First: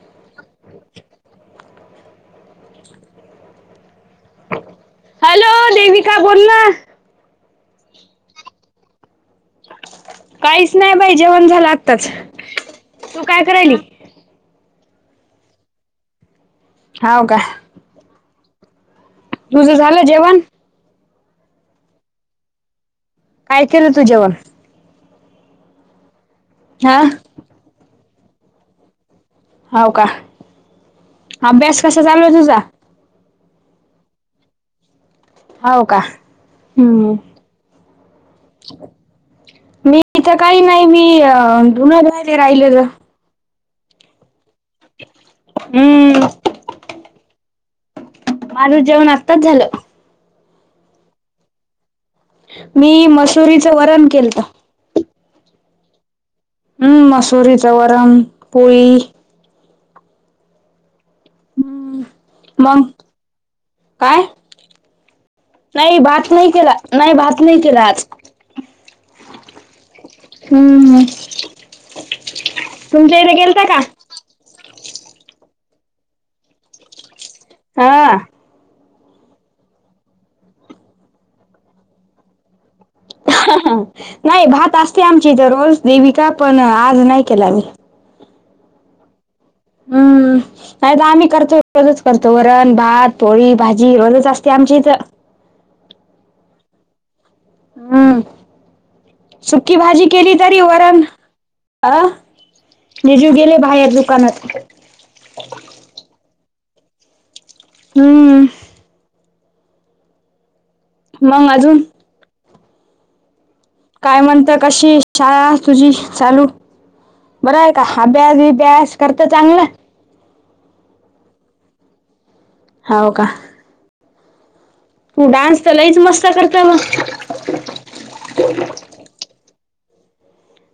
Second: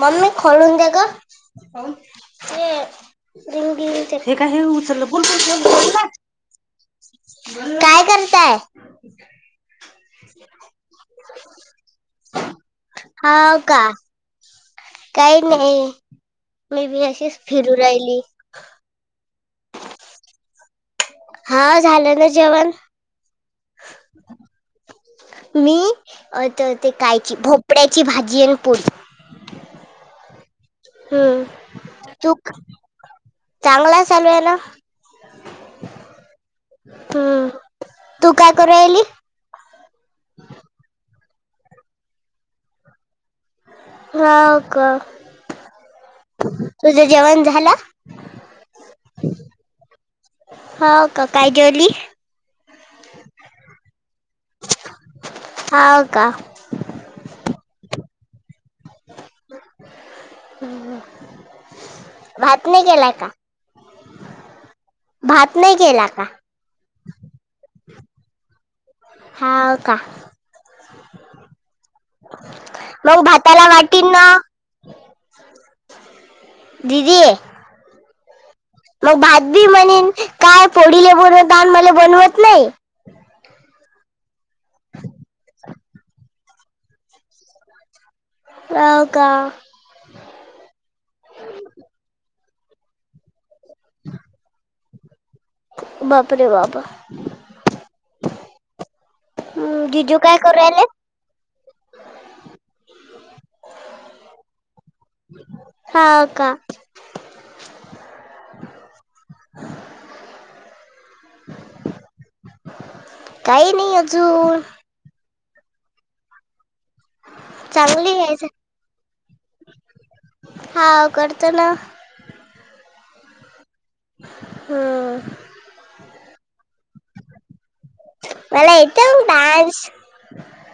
Mummy खोलून दे ग. काय? ते- हे काय हे उचललं बोल हॅलो बोल, बोलना. देविका बोल ना काय करताय? काहीच नाही बाई. जेवण झालं आत्ताच. तू काय हाव करायली? का काही नाही. मी बी हाव का अशीच फिरू राहिली. तुझं झालं जेवण? हा. झालं ना जेवण. काय केलं तु जेवण? मी त ते हा कायची भोपड्याची भाजी आणि पोळी. होव का? हम्म. अभ्यास कसा चालू आहे तू तुझा चांगला चालू आहे ना. होव का? हम्म. तू काय करू राहिली मी इथं काही नाही. मी धुन धुवू राहिले ग. हाव का? हम्म तुझं जेवण झालं? माझ जेवण आत्ताच झालं. हाव का? काय जेवली? मी मसुरीच वरण केलत. हाव का? हम्म. मसुरीचा वरण पोळी. भात मग नाही केला का? काय? भात नाही केला का भात नाही केला. नाही भात नाही केला आज. हाव का? हम्म तुमच्या इथे केलता का? [unintelligible] दीदीए. हा. मग भात बी म्हणेन काय पोडीले बोनवतान मला बोनवत नाही. [unintelligible] नाही भात असते आमच्या इथं रोज देविका पण आज नाही केला मी. हाव का? हम्म नाही तर आम्ही करतो रोजच करतो वरण, भात, पोळी भाजी रोजच असते आमच्या इथं. बापरे बाबा. हम्म सुक्की हम्म, भाजी जिजू केली काय करू तरी राहिले वरण अ जिजू गेले बाहेर दुकानात. हाव का? हम्म. मंग अजून? काही नाई काय म्हणतं कशी शाळा तुझी चालू बर हाय का? चांगली अभ्यास आहे बीभ्यास करतं चांगल? हाव कडतो ना. हाव का? तू हम्म. डान्स तर लईच मस्त करत म मला येतो डांश.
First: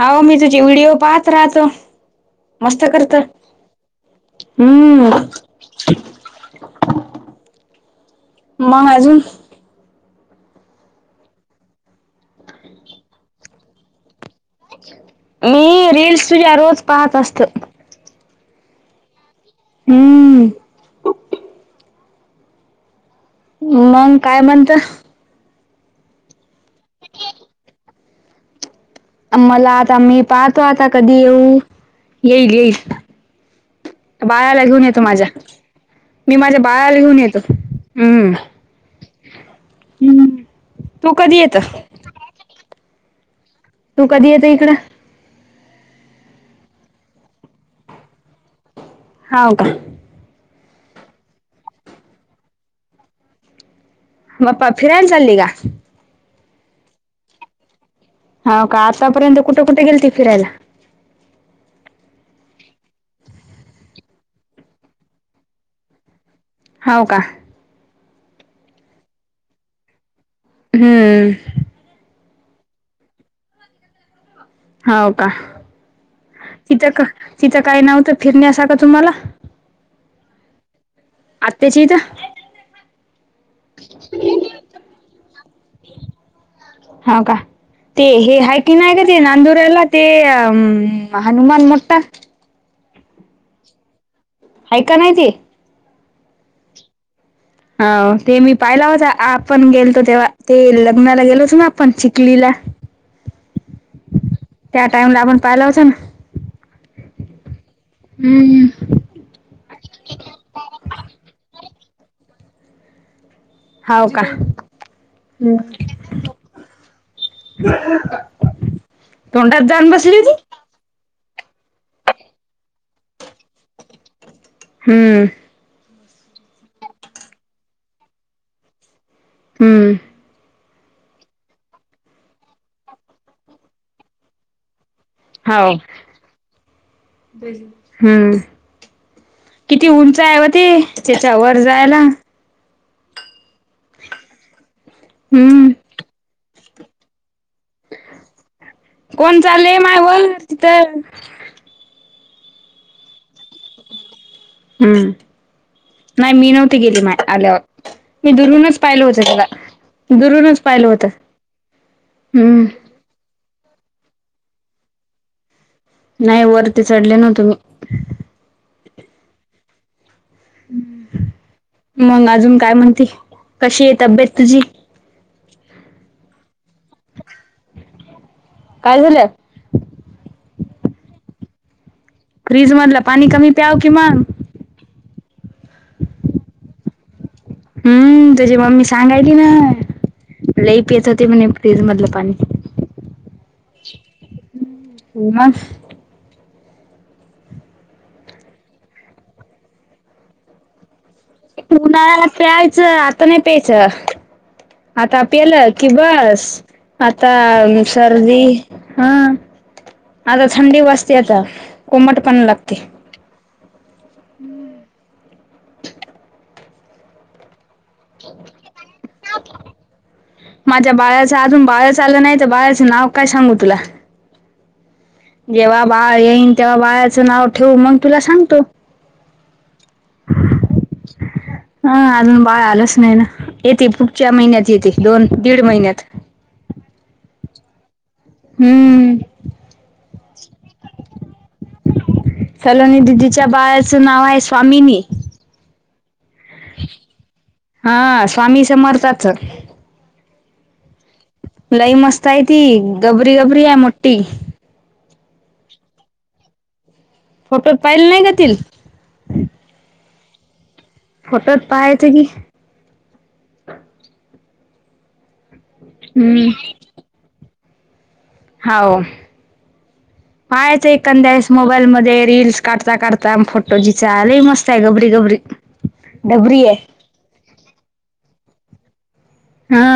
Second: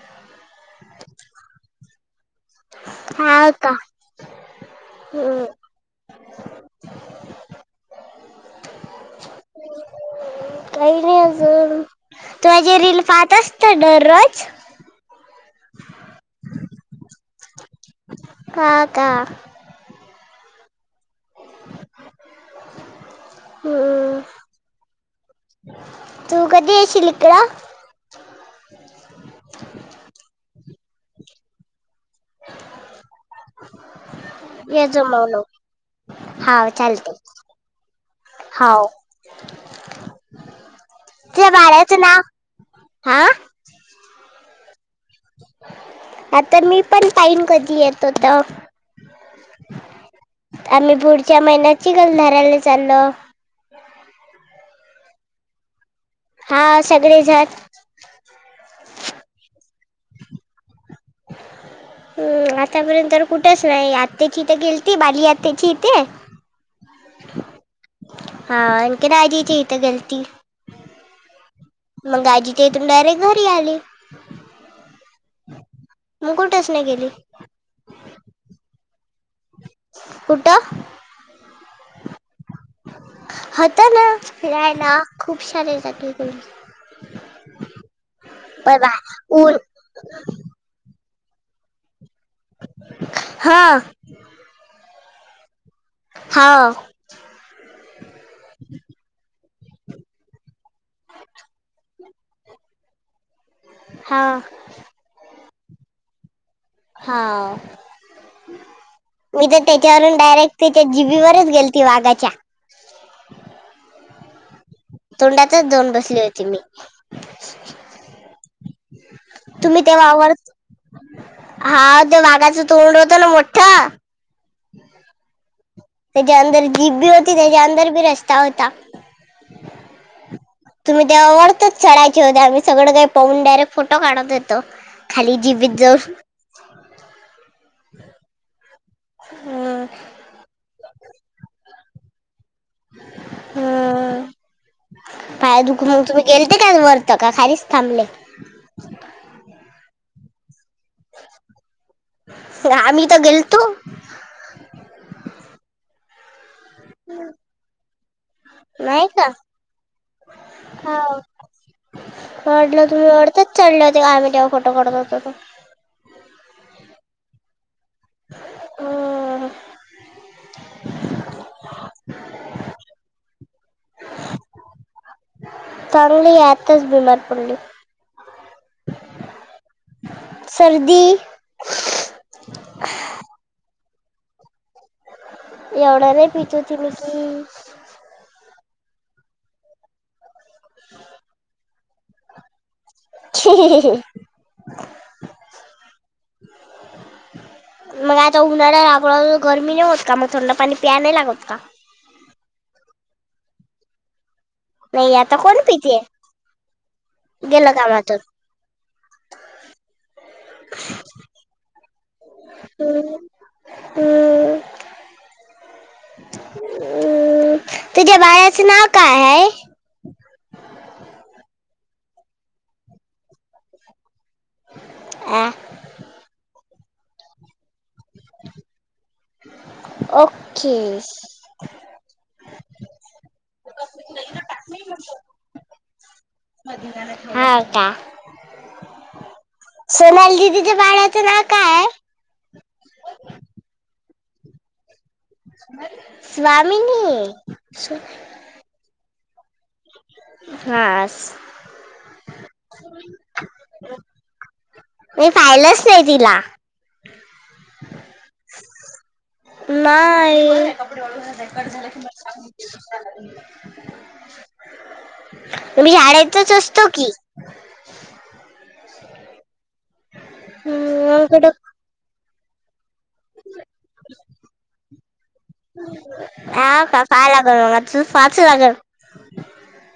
हाव मी तुझी व्हिडिओ पाहत राहतो. मस्त करतं हा का हम्म. मग अजू? काई नाई अजून. तू माझे रील पाहत असतं डरोज. मी रील्स तुझ्या रोज पाहत असतं. हा का? हम्म. [inaudible] मंग हम्म. काय म्हणतं? तू कधी येशील इकडं? अ मला आता मी पाहतो आता कधी येऊ? येईल येईल. बाळाला घेऊन ये येतो माझ्या. जमवलो मी माझ्या हा बाळाला चालते घेऊन येतो, हम्म. हाव हम्म. तू कधी येत? हाव तू कधी येतं इकडं? आता मी पण पाईन कधी येतो त. हाव का? आम्ही पुढच्या महिन्यात चिखलधाराला चालो. म पा फिरायला चाली का? हा सगळे झत हाव का, आतापर्यंत कुट कुट गेलती फिरायला? [inaudible] हम्म आतापर्यंत तर कुठच नाई, आत्त्याची ईत गेलती बाली आत्त्याची इते. हाव का? हा अंकिता आज्जीच्या इथं गेलती. हम्म. मंग आजीच्या इथून डायरेक्ट घरी आली. हाव का मग कुठंच नाही तिथं का गेली तिथं काय नव्हतं फिरण्यासारखं तुम्हाला? कुट? आत्याच्या इथं- [inaudible] होता ना फिरायला खूप सारे जागे ग.. हाव का? ते हे हाय किन कायरे ते ऊन नांदुर्याला ते अ हनुमान मो्ठा. हा. हायका नाही ते? हा. हाव ते मी पाहिला होता आपण गेलतो तेव्हा ते लग्नाला गेलो होत ना आपण चिखलीला. हा. त्या टाइम ला आपण पाहिला होतना. हाव. हम् हम. मी तर त्याच्यावरून डायरेक्ट त्याच्या जिबी वरच गेलते वाघाच्या. होव का. तोंडातच जाऊन बसली होती मी. [inaudible] तोंडात तुम्ही जाऊन ते बसली होती? वावर हा ते वाघाच तोंड होत ना मोठ्ठ. हम्म. त्याच्या अंदर जीप बी होती त्याच्या अंदर बी रस्ता होता. हम्म. ह.. तुम्ही तेव्हा ओढतोच शळायच्या हो आम्ही सगळ काही पाहून डायरेक्ट फोटो काढता होतो. खाली हाव. जीबीत जाउ- हम्म हम्म, किती उंच आहे व ते. त्याच्या वर जायला. हम पाय हम्म दुखून मग तुम्ही गेलते का वरत का खालीच- थांबले. कोण चालेय माय वर तिथ- आम्ही त गेलतो‌. हम्म, नाही मी नव्हती गेली माय आल्यावर- मी दुरूनच पाहिल नाही होत का त्याला दुरूनच पाहिल होत. हो. हम्म. वाटलं तुम्ही वरतीच चढले होते का आम्ही तेव्हा फोटो काढत होतो त. नाही वरती चढले नवतेमी. हह... मग अजून काय म्हणते कशी आहे तब्येत तुझी? चागली हे आताच बीमार पडली. काय झालयात? सर्दी. फ्रीज मधलं पाणी कमी प्याव कि मग- एवढं नाही पीतो होती मिकी- हम्म तुझी मम्मी सांगायली ना लई पेत होती म्हणे फ्रिज मधलं पाणी- हहहह [unintelligible] [inaudible] मग आता उन्हाळा आ गरमी नाही होत का मग थंड पाणी प्या नाही लागत का? उन्हाळ्या ला प्यायच आता नाही प्यायच नाही आता पेल कोण की पिते बस- आता गेलं कामातून सर्दी- हं आता थंडी वाचते आता कोमट पाणी लागते. [inaudible] हम्म, तुझ्या बाळाच नाव काय आहे? माझ्या बाळाचं अजून बाळाच आलं नाही तर बाळाचं नाव काय सांगू तुला. आ, जेव्हा बाळ येईन तेव्हा बाळाचं नाव ठेवू मग. तुला सांगतो. ओके हा अजून बाळ आलंच नाही ना येते पुढच्या महिन्यात येते दोन, दीड महिन्यात. हाव का. हम्म. सोनाली दिदि च्या बाळाचं नाव काय आहे? सोनाली दिदीच्या बाळाचं नाव आहे स्वामिनी. स्वामीनी. हा स्वामी समर्थाचं. हा आस. लई मस्त आहे ती गबरी, गबरी आहे मोठी. मी पाहिलंच नाही तिला. फोटो पाहिले नाही का तील? नाही कपडे वाळू घालत आहे फोटोत कट झालं कि पाहायचं की सांग मले. मी हम्म शाळेतच असतो की. [unintelligible] हो पायच हम्म, एखंद्यास वेळेस कुठं मोबाईल मध्ये रीलस काढता, काढता. म फोटोजी चाले मस्त आहे गबरी, गबरी, गबरी आहे. पाय लागन आता तर पाहाच लागन. हा.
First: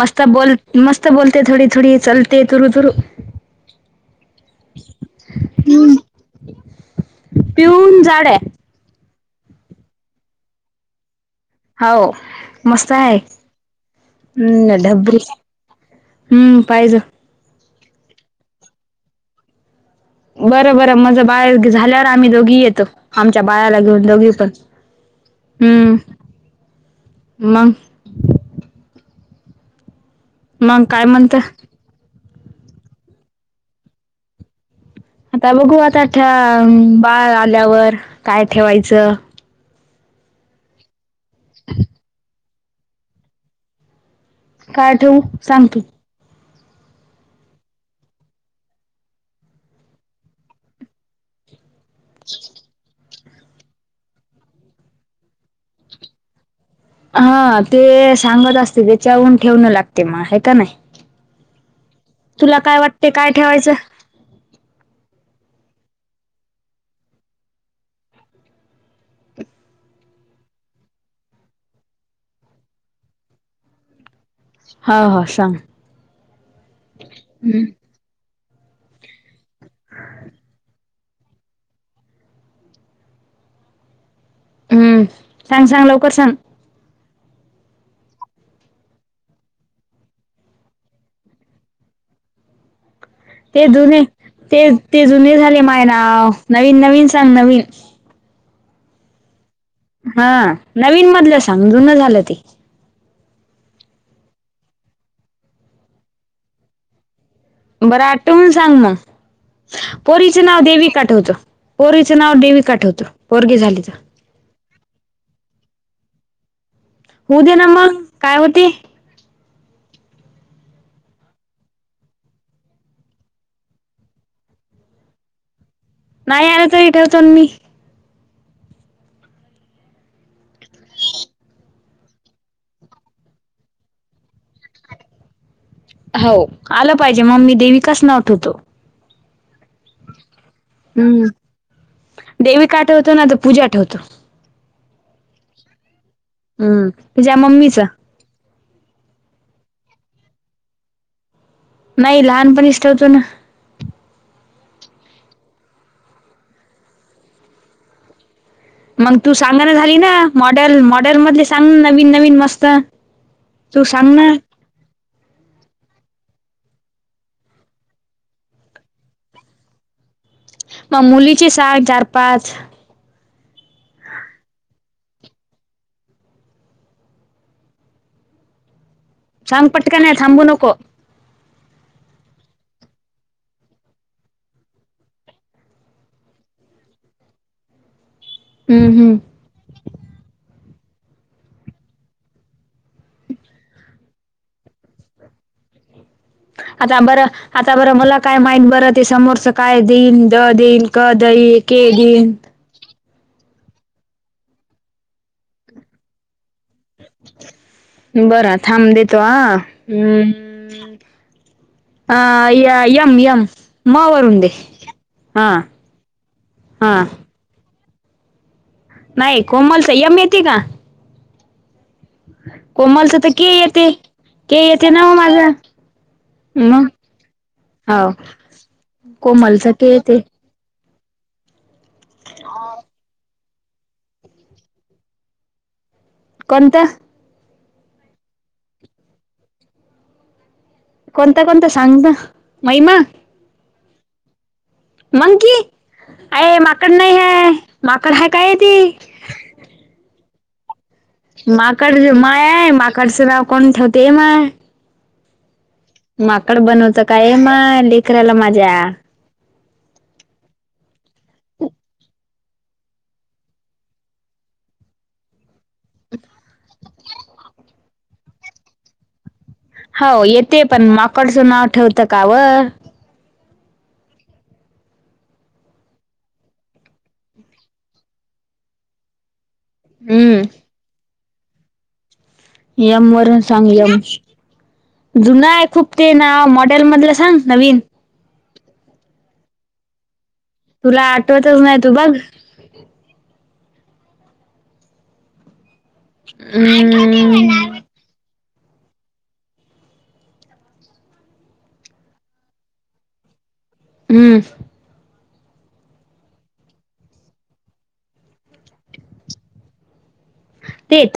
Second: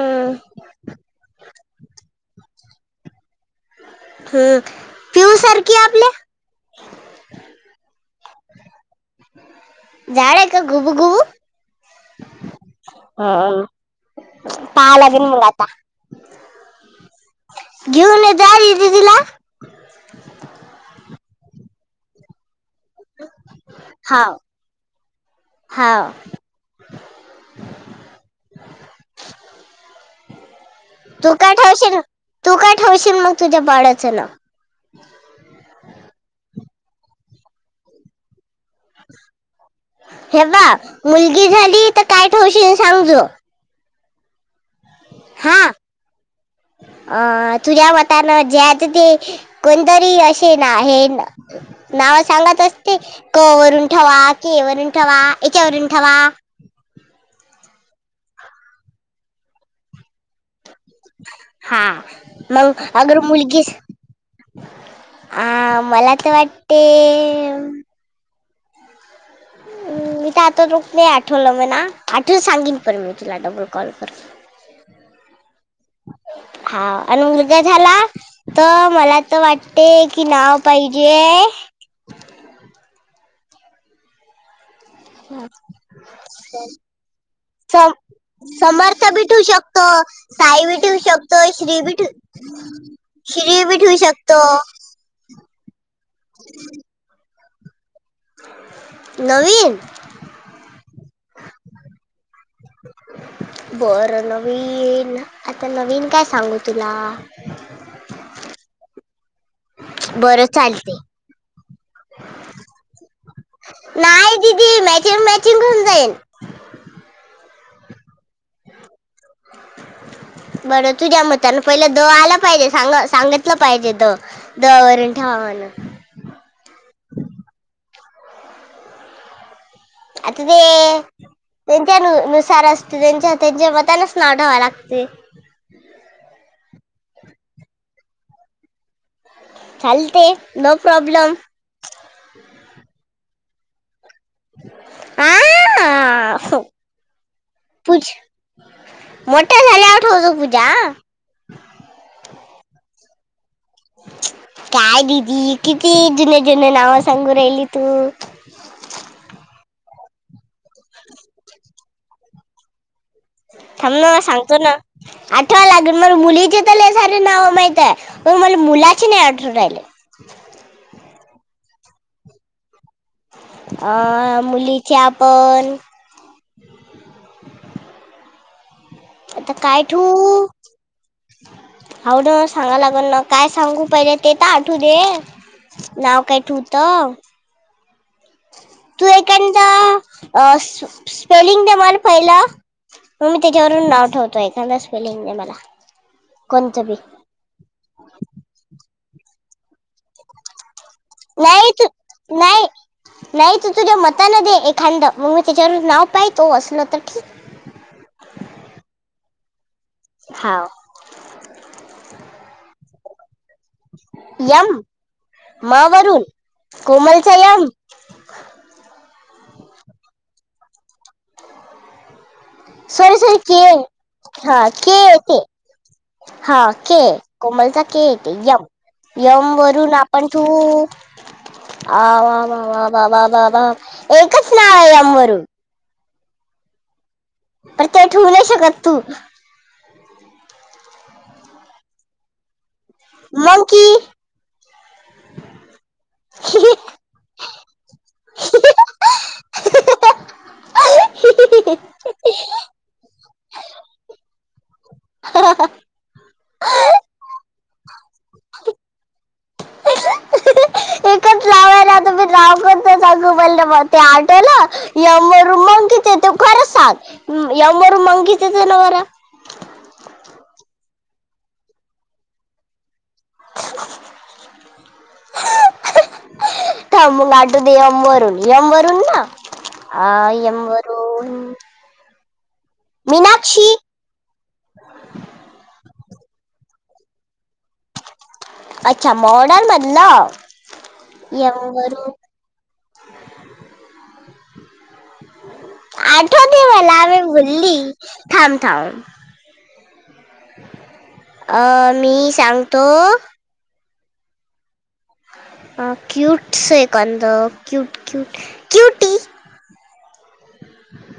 मस्त बोल मस्त बोलते थोडी, थोडी चलते तुरु, तुरु हम्म, पिऊ सारखी आपल्या? पिऊ हुन जाड आहे. जाड हाय ए का गुबु, गुबू? हाव मस्त आहे. हा हम्म पाहा डबकी, लागेल मग आता हम्म पायजो. घेऊन येजा [unintelligible] दिदी ला. बरं, बरं माझं बाळ झाल्यावर आम्ही दोघी येत आमच्या बाळाला घेऊन दोघी हाव पण, हम्म. हाव मग. मग काय तू म्हणत काय ठेवशिल? तू काय ठेवशील मग तुझ्या बाळाचं नाव? आता बघू आता बाळ आल्यावर काय ठेवायचं. हे बा मुलगी झाली तर काय ठेवशील सांगजो? काय ठेऊ? हा अ तुझ्या मतानं ज्याच ते. कोनतरी असे नाही आहे. नाव सांगत असते क वरून ठेवा, की वरून ठेवा, याच्यावरून ठेवा हा ते सांगत असते त्याच्यावरून ठेवणं लागते मग हे का नाही? हा तुला काय मग वाटते अगर काय ठेवायचं? मुलगीच अ मला तर वाटते. हम्म... मी तर आता रोक नाही आठवलं म्हणा आठवुन सांगिन पण मी तुला डबल कॉल करून. हाव हो सांग. हा आणि मुलगा झाला तर मला त वाटते की नाव पाहिजे हम्म ह सांग सांग लवकर सांग सोम समर्थ बी ठेवू शकतो, साई बी ठेव शकतो, श्री बी ठेव ते जुने ते-ते जुने झाले माय नाव नवीन-नवीन सग नवीन. नवीन. हा नवीन मधलं सांग जुना झालं ते. बरं नवीन आता नवीन काय सांगू तुला? बरं आठवून सांग मगं पोरीच बरं नाव देवी चालते का ठेवतो पोरीचं नाव देवी का ठेवतो पोरगी झाली तर? ते मॅचिंग-मॅचिंग होऊन जाईन. होऊ दे ना मग काय होते. [unintelligible] बरं तुझ्या मतान पहिलं द आला पाहिजे सांग सांगितलं पाहिजे द. द वररून ठेवा म्हणून. नाही आल तरी ठेवतोन मी. आता ते त्यांच्या न नुसार असते त्यांच्या त्यांच्या मतानच नाव ठ्यावावा लागते. हो आलं पाहिजे म ममी देवीकास नाव ठेवतो. चालते नो हम्म. प्रॉब्लेम. देविका ठेवतो ना तर पूजा ठेवतो. आ-आ-आ हा हम्म तुझ्या मम्मीच. पूज मोठ्या झाल्यावर ठवतो पूजा. नाही लहानपणीच ठेवतो ना. काय दिदी किती जुन-जुन नाव सांगून राहिली तू. मग तू सांगाना झाली ना मॉडेल-मॉडेल मधले सांग नवीन-नवीन मस्त. तू सांग थांब सांगतो ना आठवा लागेल मग मुलीचे त लई सारे नावं माहितय. पण मला मुलाची नाही आठवू राहिले. मग मुलीची सांग चार पाच अ मुलीच्या पण. आता सांग काय पटकन आहे ठेवू. थांबू नको होव ना सांगाला लाग ना काय सांगू पाहिजे ते तर आठवू दे. नाव काय ठेवूत. हम्म, तू हम्म. एखदा स्पेलिंग दे मला पाहिल. मग मी त्याच्यावरून नाव ठवतो एखाद स्पेलिंग दे मला. कोणतं बी आता बरं आता बरं मला काय माहित बर ते समोरचं काय देन द देईन. क दई नाही के तू देईन. नाही नाही तु तुझ्या मतान दे एखाद मग मी त्याच्यावर नाव पाहि तो असलं तर ठीक. बर थांब देतो आ हम्मं. हा अ एम येम. यम म वरु हा कोमलचा यम. नाही कोमलचा यम येते का? सॉरी कोमलचं तर सॉरी के येते हा येते के ना हो ते. माझं हा मग के कोमलता के हो येते यम यम कोमलच ते वरून येते आपण चू आ वाम वा वा बाबा बाबा एक स्नाळया वर कोणत. तर ते ठेवू नाही शकत तू. कोणत-कोणत सांगना महिमा. मंकी. मंकी अय माकड नाही है. माकड हाय का काय ती. माकड मा आहेय माकडच नाव कोण ठेवताय ए माय. [unintelligible] माकड बनवता काय, ये माय लेकराला माझ्या. रा [unintelligible] [inaudible] गब ते आटवला य मग किथ तू खर सांग [unintelligible] यव मर मंगीत जनावार [unintelligible] हो येते पण माकडचं नाव ठेवतं का व? [unintelligible] [inaudible] मग आठू दे. यम वरून ना [unintelligible] आ एम वरून [unintelligible] यम वरून सांग, मीनाक्षी एम वरून- जुना आहे, खूप ते नाव मॉडेल मधलं सांग नवीन. अच्छा. मॉडेल मधलं. तुला यम आठवतच नाही तू बघ. वरून आठवते मला, मी हम्म बोलली थांब, थांब. अ मी. सांगतो. हम्म. क्यूट्स क्यू क्यूटी [unintelligible] तेच.